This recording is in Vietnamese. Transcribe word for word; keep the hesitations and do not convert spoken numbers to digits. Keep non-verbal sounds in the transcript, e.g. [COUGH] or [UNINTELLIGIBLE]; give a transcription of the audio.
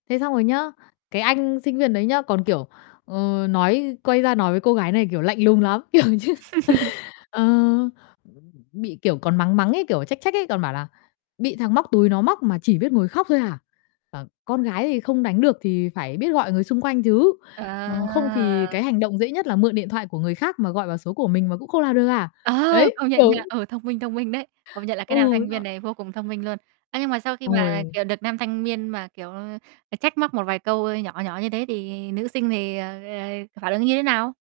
Thế xong rồi nhá, cái anh sinh viên đấy nhá, còn, kiểu, ờ, nói quay ra nói với cô gái này, kiểu, lạnh lùng lắm, kiểu như, [LAUGHS] ờ, bị, kiểu, còn mắng mắng ấy, kiểu, trách trách ấy, còn bảo là "Bị thằng móc túi nó móc mà chỉ biết ngồi khóc thôi à? À, con gái thì không đánh được thì phải biết gọi người xung quanh chứ. Ờ, không À. thì cái hành động dễ nhất là mượn điện thoại của người khác mà gọi vào số của mình mà cũng không làm được à?" Ờ, Đấy, công nhận kiểu nha, ờ, thông minh, thông minh đấy, công nhận là cái nam Ừ. thanh viên [UNINTELLIGIBLE] này vô cùng thông minh luôn. Ơ, nhưng mà sau khi Xong mà, rồi kiểu, được nam thanh miên mà, kiểu, ờ, trách móc một vài câu, ơ, nhỏ nhỏ như thế thì nữ sinh thì, ờ, ờ, phản ứng như thế nào?